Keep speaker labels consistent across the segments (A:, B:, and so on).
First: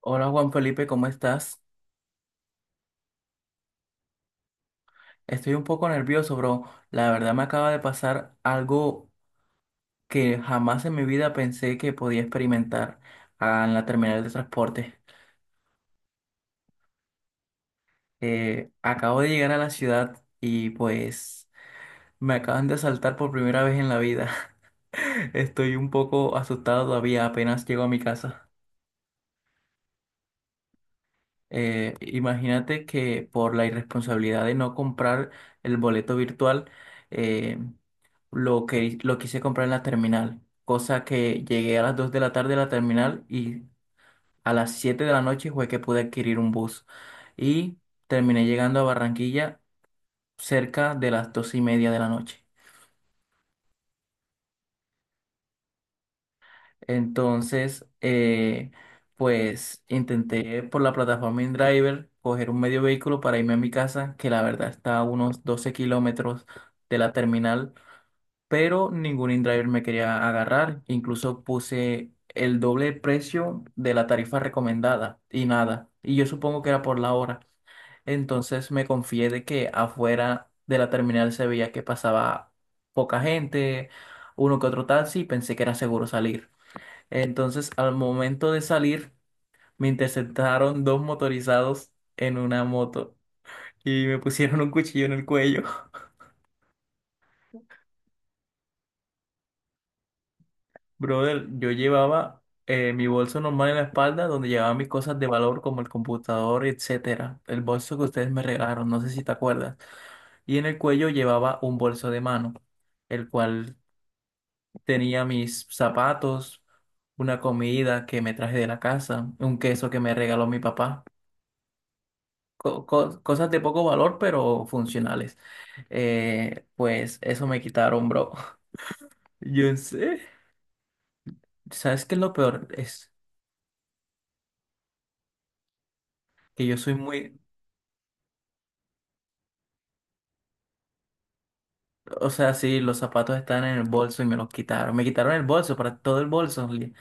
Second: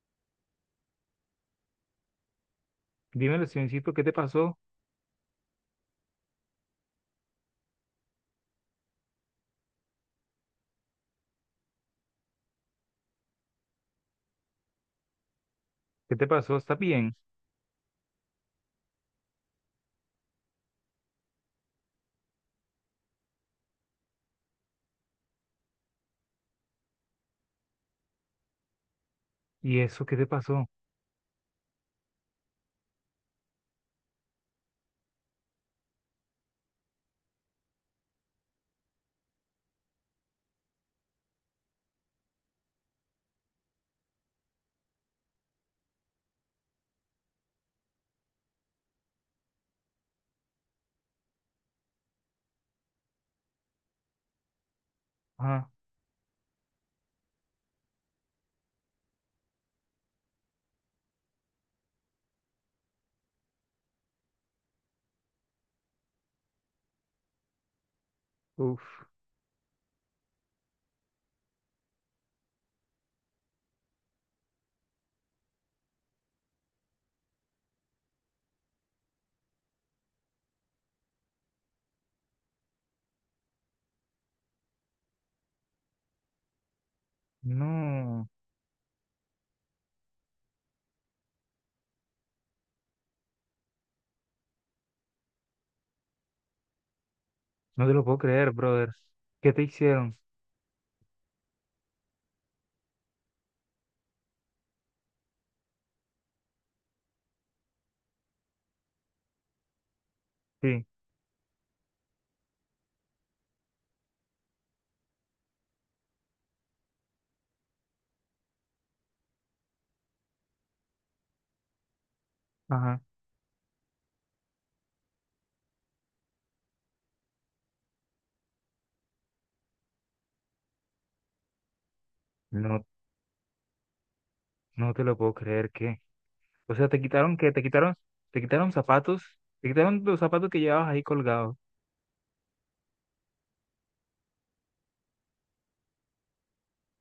A: Hola Juan Felipe, ¿cómo estás?
B: Dímelo, Sioncito, ¿qué te pasó?
A: Estoy un poco nervioso, bro. La verdad me acaba de pasar algo que jamás en mi vida pensé que podía experimentar en la terminal de transporte.
B: ¿Qué te pasó? ¿Estás bien?
A: Acabo de llegar a la ciudad y pues me acaban de asaltar por primera vez en la vida. Estoy un poco asustado todavía, apenas llego a mi casa.
B: ¿Y eso qué te pasó?
A: Imagínate que por la irresponsabilidad de no comprar el boleto virtual, eh, lo que lo quise comprar en la terminal, cosa que llegué a las 2 de la tarde a la terminal y a las 7 de la noche fue que pude adquirir un bus y terminé llegando a Barranquilla cerca de las 2:30 de la noche.
B: Ah,
A: Entonces, pues intenté por la plataforma InDriver coger un medio vehículo para irme a mi casa, que la verdad está a unos 12 kilómetros de la terminal, pero
B: uf,
A: ningún InDriver me quería agarrar. Incluso puse el doble precio de la tarifa recomendada y nada. Y yo supongo que era por la hora. Entonces me confié de que afuera de la terminal se veía que pasaba poca gente, uno que otro taxi, y pensé que era seguro salir. Entonces, al
B: no,
A: momento de salir, me interceptaron dos motorizados en una moto y me pusieron un cuchillo en el cuello.
B: no te lo puedo creer, brother. ¿Qué te hicieron?
A: Brother, yo llevaba mi bolso normal en la espalda, donde llevaba mis cosas de valor como el computador, etcétera. El bolso que ustedes me regalaron, no sé si te acuerdas. Y en el
B: Sí,
A: cuello llevaba un bolso de mano, el cual tenía mis zapatos, una comida que me traje de la casa, un queso que me regaló mi papá.
B: ajá,
A: Cosas de poco valor, pero funcionales. Pues eso me quitaron, bro. Yo sé. ¿Sabes qué es lo peor?
B: no,
A: Es
B: no te lo puedo creer, ¿qué?
A: que
B: O
A: yo
B: sea,
A: soy
B: te quitaron,
A: muy...
B: ¿qué? Te quitaron zapatos, te quitaron los zapatos que llevabas ahí colgados.
A: O sea, sí, los zapatos están en el bolso y me los quitaron. Me quitaron el bolso, para todo el bolso.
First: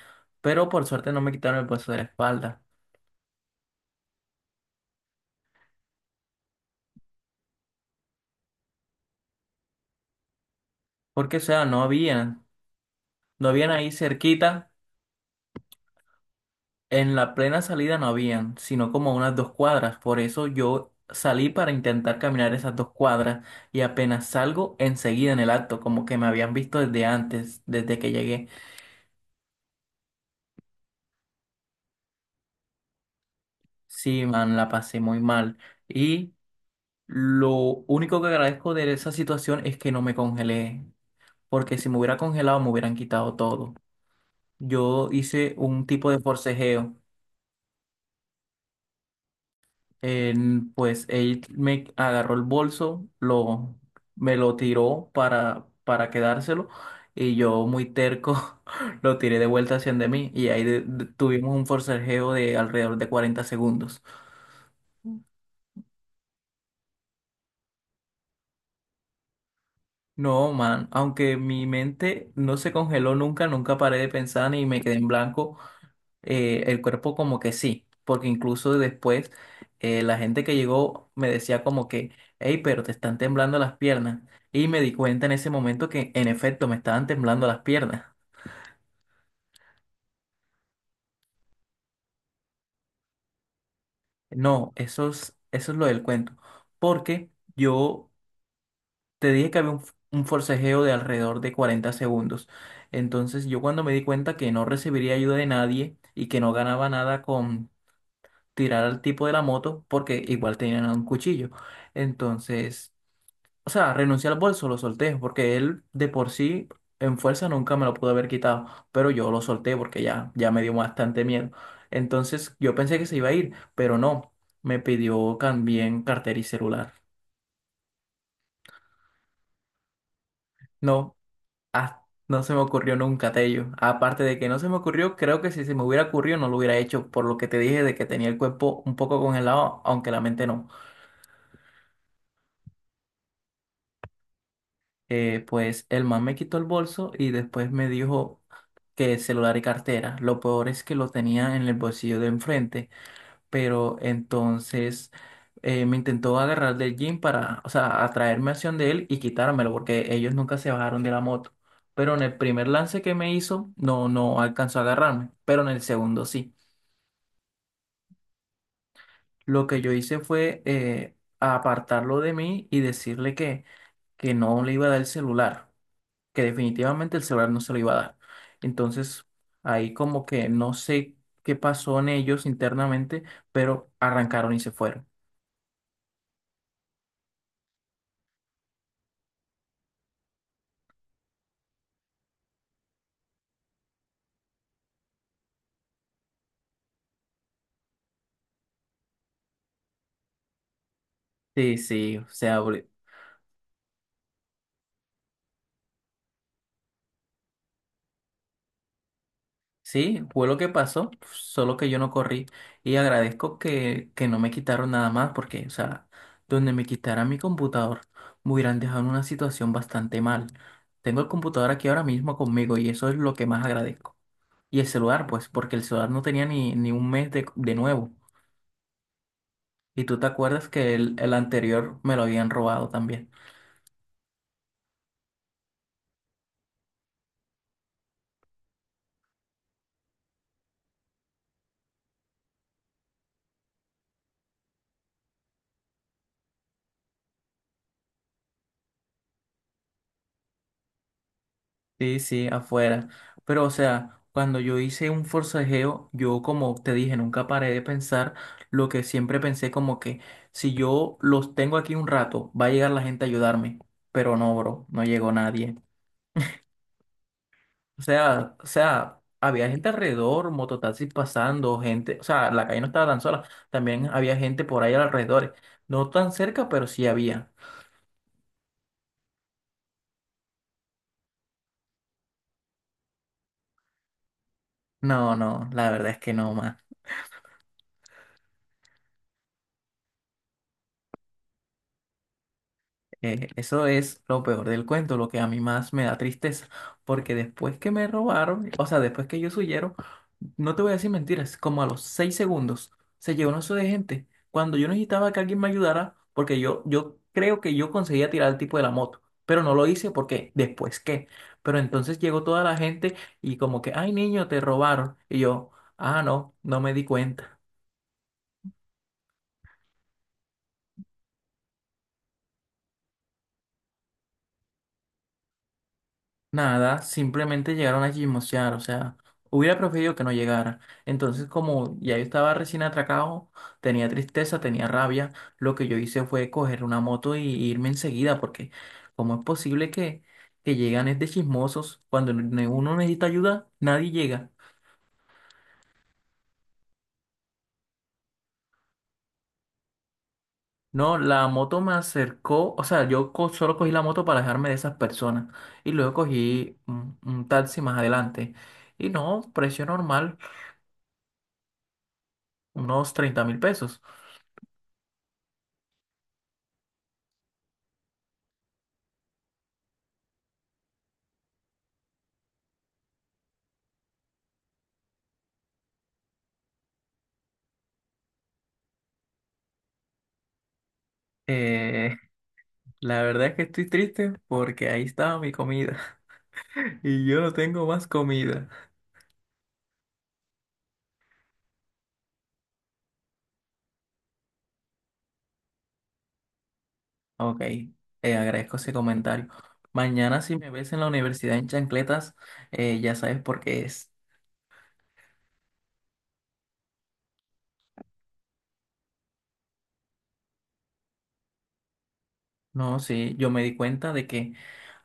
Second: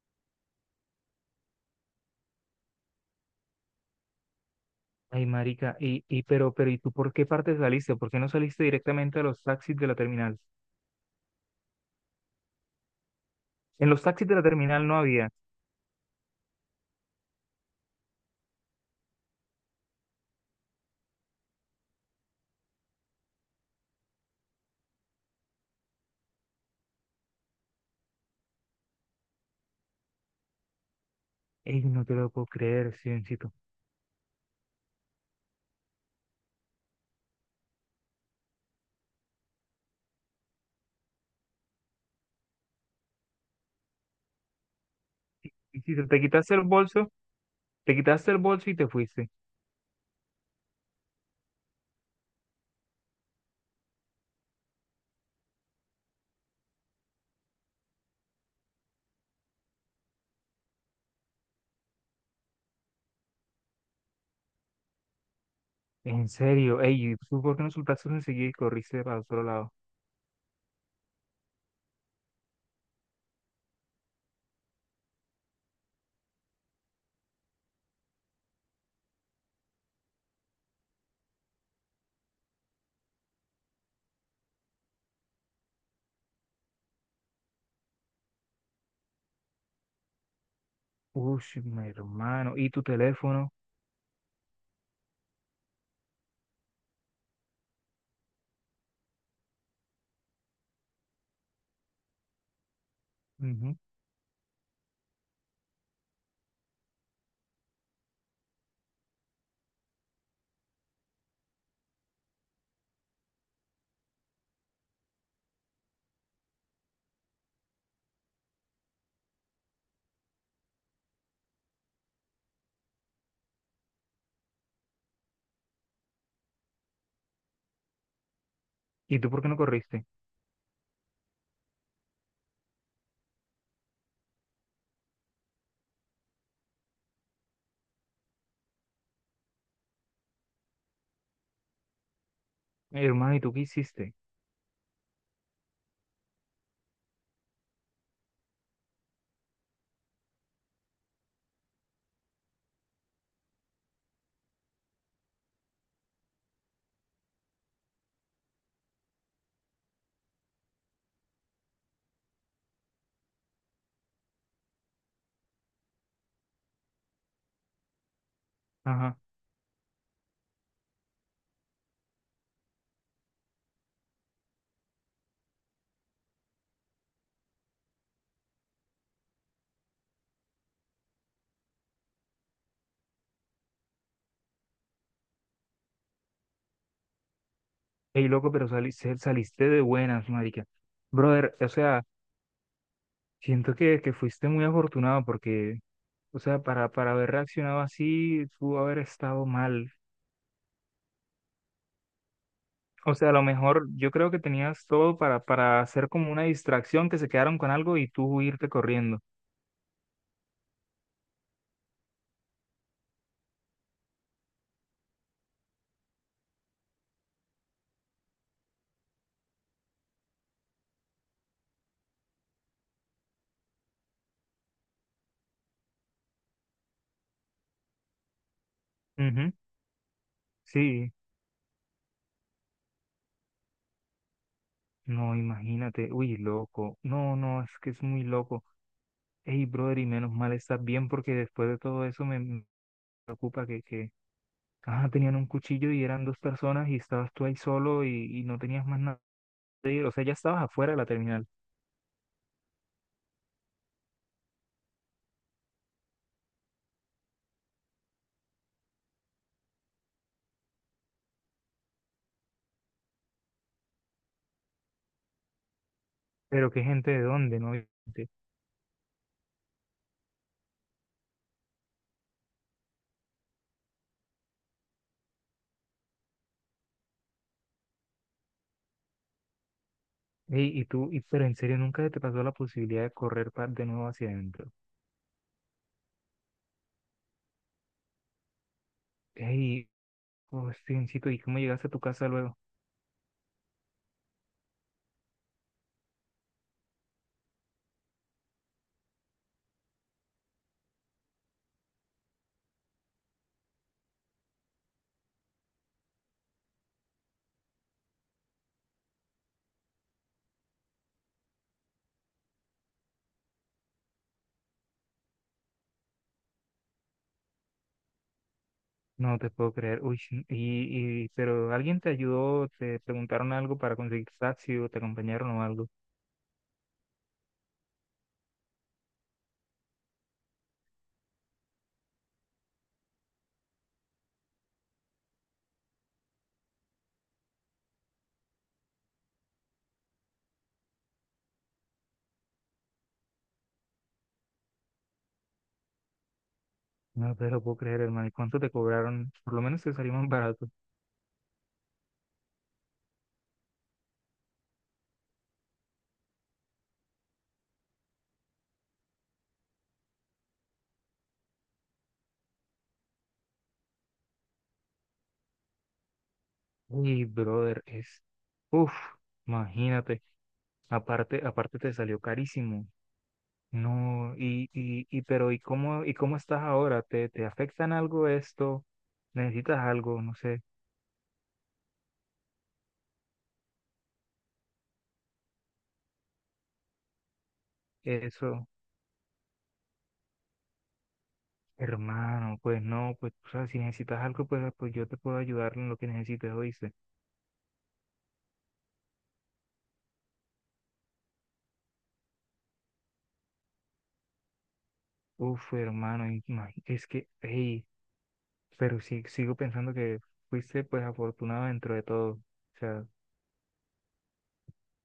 A: Pero por suerte no me quitaron el bolso de la espalda.
B: Ay, marica, pero, ¿y tú por qué parte saliste? ¿Por qué no saliste directamente a los taxis de la terminal?
A: Porque, o sea, no habían. No habían
B: En
A: ahí
B: los taxis de la
A: cerquita.
B: terminal no había.
A: En la plena salida no habían, sino como a unas dos cuadras. Por eso yo salí para intentar caminar esas dos cuadras y apenas salgo enseguida en el acto, como que me habían visto desde antes, desde que llegué.
B: Ey, no te lo puedo creer, Sioncito.
A: Sí, man, la pasé muy mal. Y lo único que agradezco de esa situación es que no me congelé, porque si me hubiera congelado me hubieran quitado todo. Yo hice
B: Y
A: un
B: si te
A: tipo de
B: te quitaste el
A: forcejeo.
B: bolso. Te quitaste el bolso y te fuiste.
A: Pues él me agarró el bolso, lo, me lo tiró para quedárselo y yo muy terco lo tiré de vuelta hacia de mí y ahí tuvimos un forcejeo de alrededor de 40 segundos.
B: En serio, ey, ¿y tú por qué no soltaste enseguida y corriste para otro lado?
A: No, man, aunque mi mente no se congeló nunca, nunca paré de pensar ni me quedé en blanco. El cuerpo como que sí, porque incluso después la gente que llegó me decía como que, hey, pero te están temblando las piernas. Y me di cuenta en ese momento que en efecto me estaban temblando las piernas.
B: ¡Ush, mi hermano! ¿Y tu teléfono?
A: No, eso es lo del cuento, porque yo te dije que había un forcejeo de alrededor de 40 segundos. Entonces yo
B: Ujú.
A: cuando me di cuenta que no recibiría ayuda de nadie y que no ganaba nada con tirar al tipo de la moto, porque igual tenían un cuchillo. Entonces... O sea, renuncié al bolso, lo solté, porque él de por sí en fuerza nunca me lo pudo haber quitado, pero yo lo solté porque ya, ya me dio bastante miedo. Entonces yo pensé que se iba a ir, pero no, me pidió también cartera y celular.
B: ¿Y tú por qué no corriste?
A: No, no se me ocurrió nunca, Tello. Aparte de que no se me ocurrió, creo que si se me hubiera ocurrido no lo hubiera hecho, por lo que te dije de que tenía el cuerpo un poco congelado, aunque la mente no.
B: Hermano, ¿y tú qué hiciste?
A: Pues el man me quitó el bolso y después me dijo que celular y cartera. Lo peor es que lo tenía en el bolsillo de enfrente, pero entonces me intentó agarrar del jean para, o sea, atraerme hacia donde él y quitármelo porque ellos nunca se bajaron de la moto. Pero en el primer lance que me hizo, no, no alcanzó a agarrarme, pero en el segundo sí.
B: Ajá.
A: Lo que yo hice fue apartarlo de mí y decirle que no le iba a dar el celular. Que definitivamente el celular no se lo iba a dar. Entonces, ahí como que no sé qué pasó en ellos internamente, pero arrancaron y se fueron.
B: Ey, loco, pero saliste de buenas, marica. Brother, o sea, siento que fuiste muy afortunado porque, o sea, para haber reaccionado así, pudo haber estado mal.
A: Sí, sí, o sea,
B: O sea, a lo mejor yo creo que tenías todo para hacer como una distracción, que se quedaron con algo y tú irte corriendo.
A: sí, fue lo que pasó, solo que yo no corrí y agradezco que no me quitaron nada más porque, o sea, donde me quitaran mi computador, me hubieran dejado en una situación bastante mal. Tengo el computador aquí ahora mismo conmigo y eso es lo que más agradezco. Y el celular, pues, porque el celular no tenía ni un mes de nuevo.
B: Ujú.
A: Y tú te acuerdas que
B: Sí,
A: el anterior me lo habían robado también.
B: no, imagínate, uy, loco, no, no, es que es muy loco. Ey, brother, y menos mal estás bien porque después de todo eso me preocupa que tenían un cuchillo y eran dos personas y estabas tú ahí solo y no tenías más nada. O sea, ya estabas afuera de la terminal,
A: Sí, sí, afuera. Pero o sea, cuando yo hice un forcejeo, yo como te dije, nunca paré de pensar lo que siempre pensé como que si yo los tengo aquí un rato, va a llegar la gente a ayudarme. Pero no, bro, no llegó nadie.
B: pero qué gente de dónde, ¿no?
A: O sea, había gente alrededor, mototaxis pasando, gente, o sea, la calle no estaba tan sola, también había gente por ahí alrededor. No tan cerca, pero sí había.
B: Ey, y tú, y, pero en serio, nunca te pasó la posibilidad de correr de nuevo hacia adentro.
A: No, no, la verdad es que no, más.
B: Ey, oh, Stevencito, ¿y cómo llegaste a tu casa luego?
A: Eso es lo peor del cuento, lo que a mí más me da tristeza, porque después que me robaron, o sea, después que ellos huyeron, no te voy a decir mentiras, como a los 6 segundos se llegó un oso de gente, cuando yo necesitaba que alguien me ayudara, porque yo creo que yo conseguía tirar al tipo de la moto, pero no lo hice porque después qué, pero entonces llegó toda la gente y como que, ay niño, te robaron, y yo, ah, no, no me di cuenta.
B: No te puedo creer. Uy, sí, y, pero alguien te ayudó, te preguntaron algo para conseguir taxi o te acompañaron o algo.
A: Nada, simplemente llegaron a chismosear, o sea, hubiera preferido que no llegara. Entonces, como ya yo estaba recién atracado, tenía tristeza, tenía rabia, lo que yo hice fue coger una moto y irme enseguida, porque ¿cómo es posible que llegan es de chismosos? Cuando uno necesita ayuda, nadie llega.
B: No te lo puedo creer, hermano. ¿Y cuánto te cobraron? Por lo menos te salió más barato.
A: No, la moto me acercó, o sea, yo solo cogí la moto para dejarme de esas personas y luego cogí un taxi más adelante. Y no, precio normal, unos 30.000 pesos.
B: Uy, brother, es. Uf, imagínate. Aparte, aparte te salió carísimo. No, y, pero, y cómo estás ahora? ¿Te, te afectan algo esto? ¿Necesitas algo? No sé.
A: Eh, la verdad es que estoy triste porque ahí estaba mi comida y yo no tengo más
B: Eso.
A: comida.
B: Hermano, pues no, pues, o sea, si necesitas algo, pues, pues yo te puedo ayudar en lo que necesites, hoy.
A: Ok, agradezco ese comentario. Mañana si me ves en la universidad en chancletas, ya sabes por qué es.
B: Uf, hermano, y es que, hey, pero sí, sigo pensando que fuiste pues afortunado dentro de todo. O
A: No,
B: sea,
A: sí, yo me di cuenta de que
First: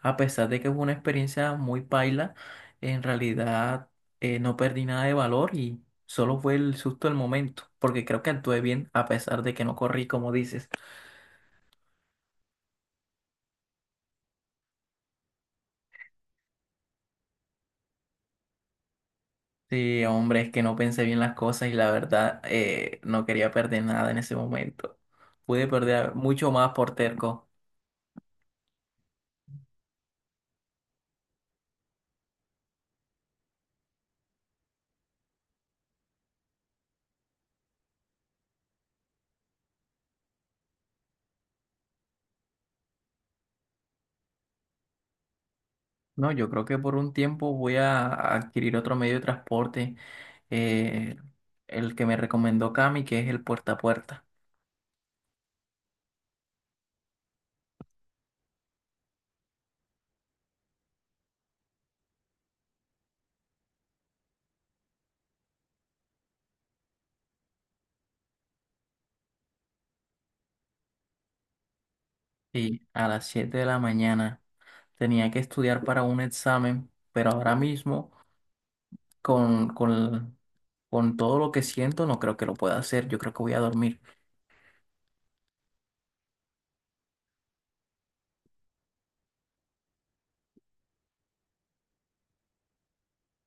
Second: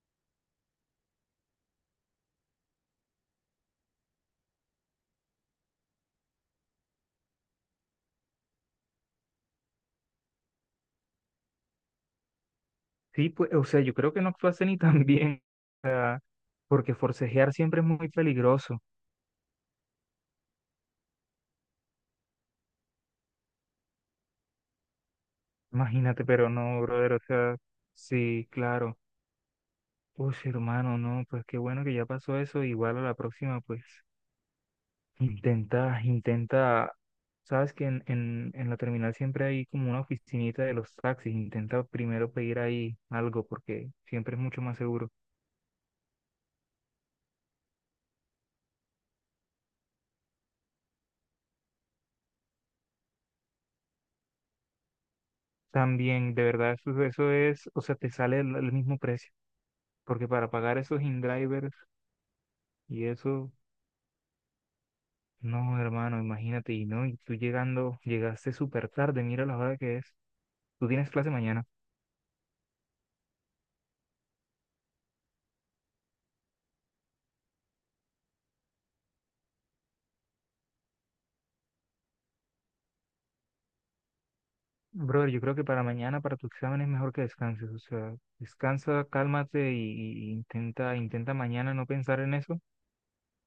A: a pesar de que fue una experiencia muy paila, en realidad no perdí nada de valor y solo fue el susto del momento, porque creo que actué bien a pesar de que no corrí como dices.
B: sí, pues, o sea, yo creo que no actuaste ni tan bien, porque forcejear siempre es muy peligroso.
A: Sí, hombre, es que no pensé bien las cosas y la verdad no quería perder nada en ese momento. Pude perder
B: Imagínate, pero
A: mucho más
B: no,
A: por
B: brother, o
A: terco.
B: sea, sí, claro. Uf, hermano, no, pues qué bueno que ya pasó eso. Igual a la próxima, pues, intenta, intenta, sabes que en la terminal siempre hay como una oficinita de los taxis. Intenta primero pedir ahí algo, porque siempre es mucho más seguro.
A: No, yo creo que por un tiempo voy a adquirir otro medio de transporte, eh, el que me recomendó Cami, que es el puerta a puerta.
B: También, de verdad, eso es, o sea, te sale el mismo precio, porque para pagar esos in-drivers y eso, no, hermano, imagínate, y no, y tú llegando, llegaste súper tarde, mira la hora que es, tú tienes clase mañana.
A: Y a las 7 de la mañana tenía que estudiar para un examen, pero ahora mismo con, con, con todo lo que siento no creo que lo pueda hacer. Yo creo que voy a dormir.
B: Brother, yo creo que para mañana, para tu examen es mejor que descanses, o sea, descansa, cálmate y intenta, intenta mañana no pensar en eso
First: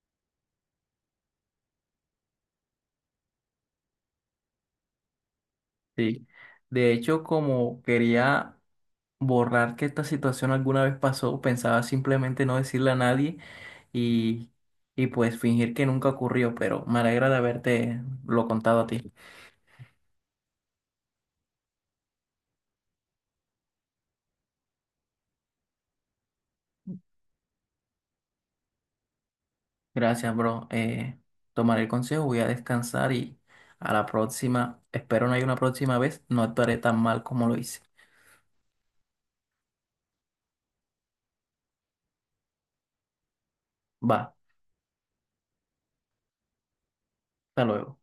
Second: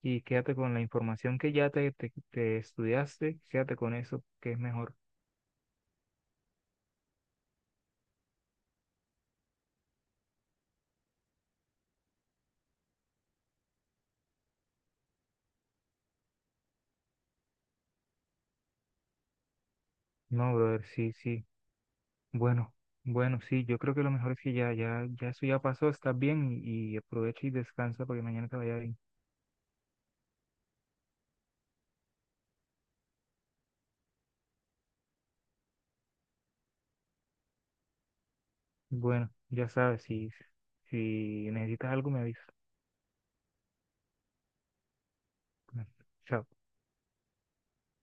B: y quédate con la información que ya te estudiaste, quédate con eso, que es mejor.
A: Sí. De hecho, como quería borrar que esta situación alguna vez pasó, pensaba simplemente no decirle a nadie y, y pues fingir que nunca ocurrió, pero me alegra de haberte lo contado a ti.
B: No, brother, sí, sí. Bueno, bueno, sí, yo creo que lo mejor es que ya eso ya pasó, estás bien y aprovecha y descansa porque mañana te vaya bien.
A: Gracias, bro. Tomaré el consejo, voy a descansar y a la próxima, espero no haya una próxima vez, no actuaré tan mal como lo hice.
B: Bueno, ya sabes, si, si necesitas algo me avisas.
A: Va,
B: Bueno, chao.
A: hasta luego.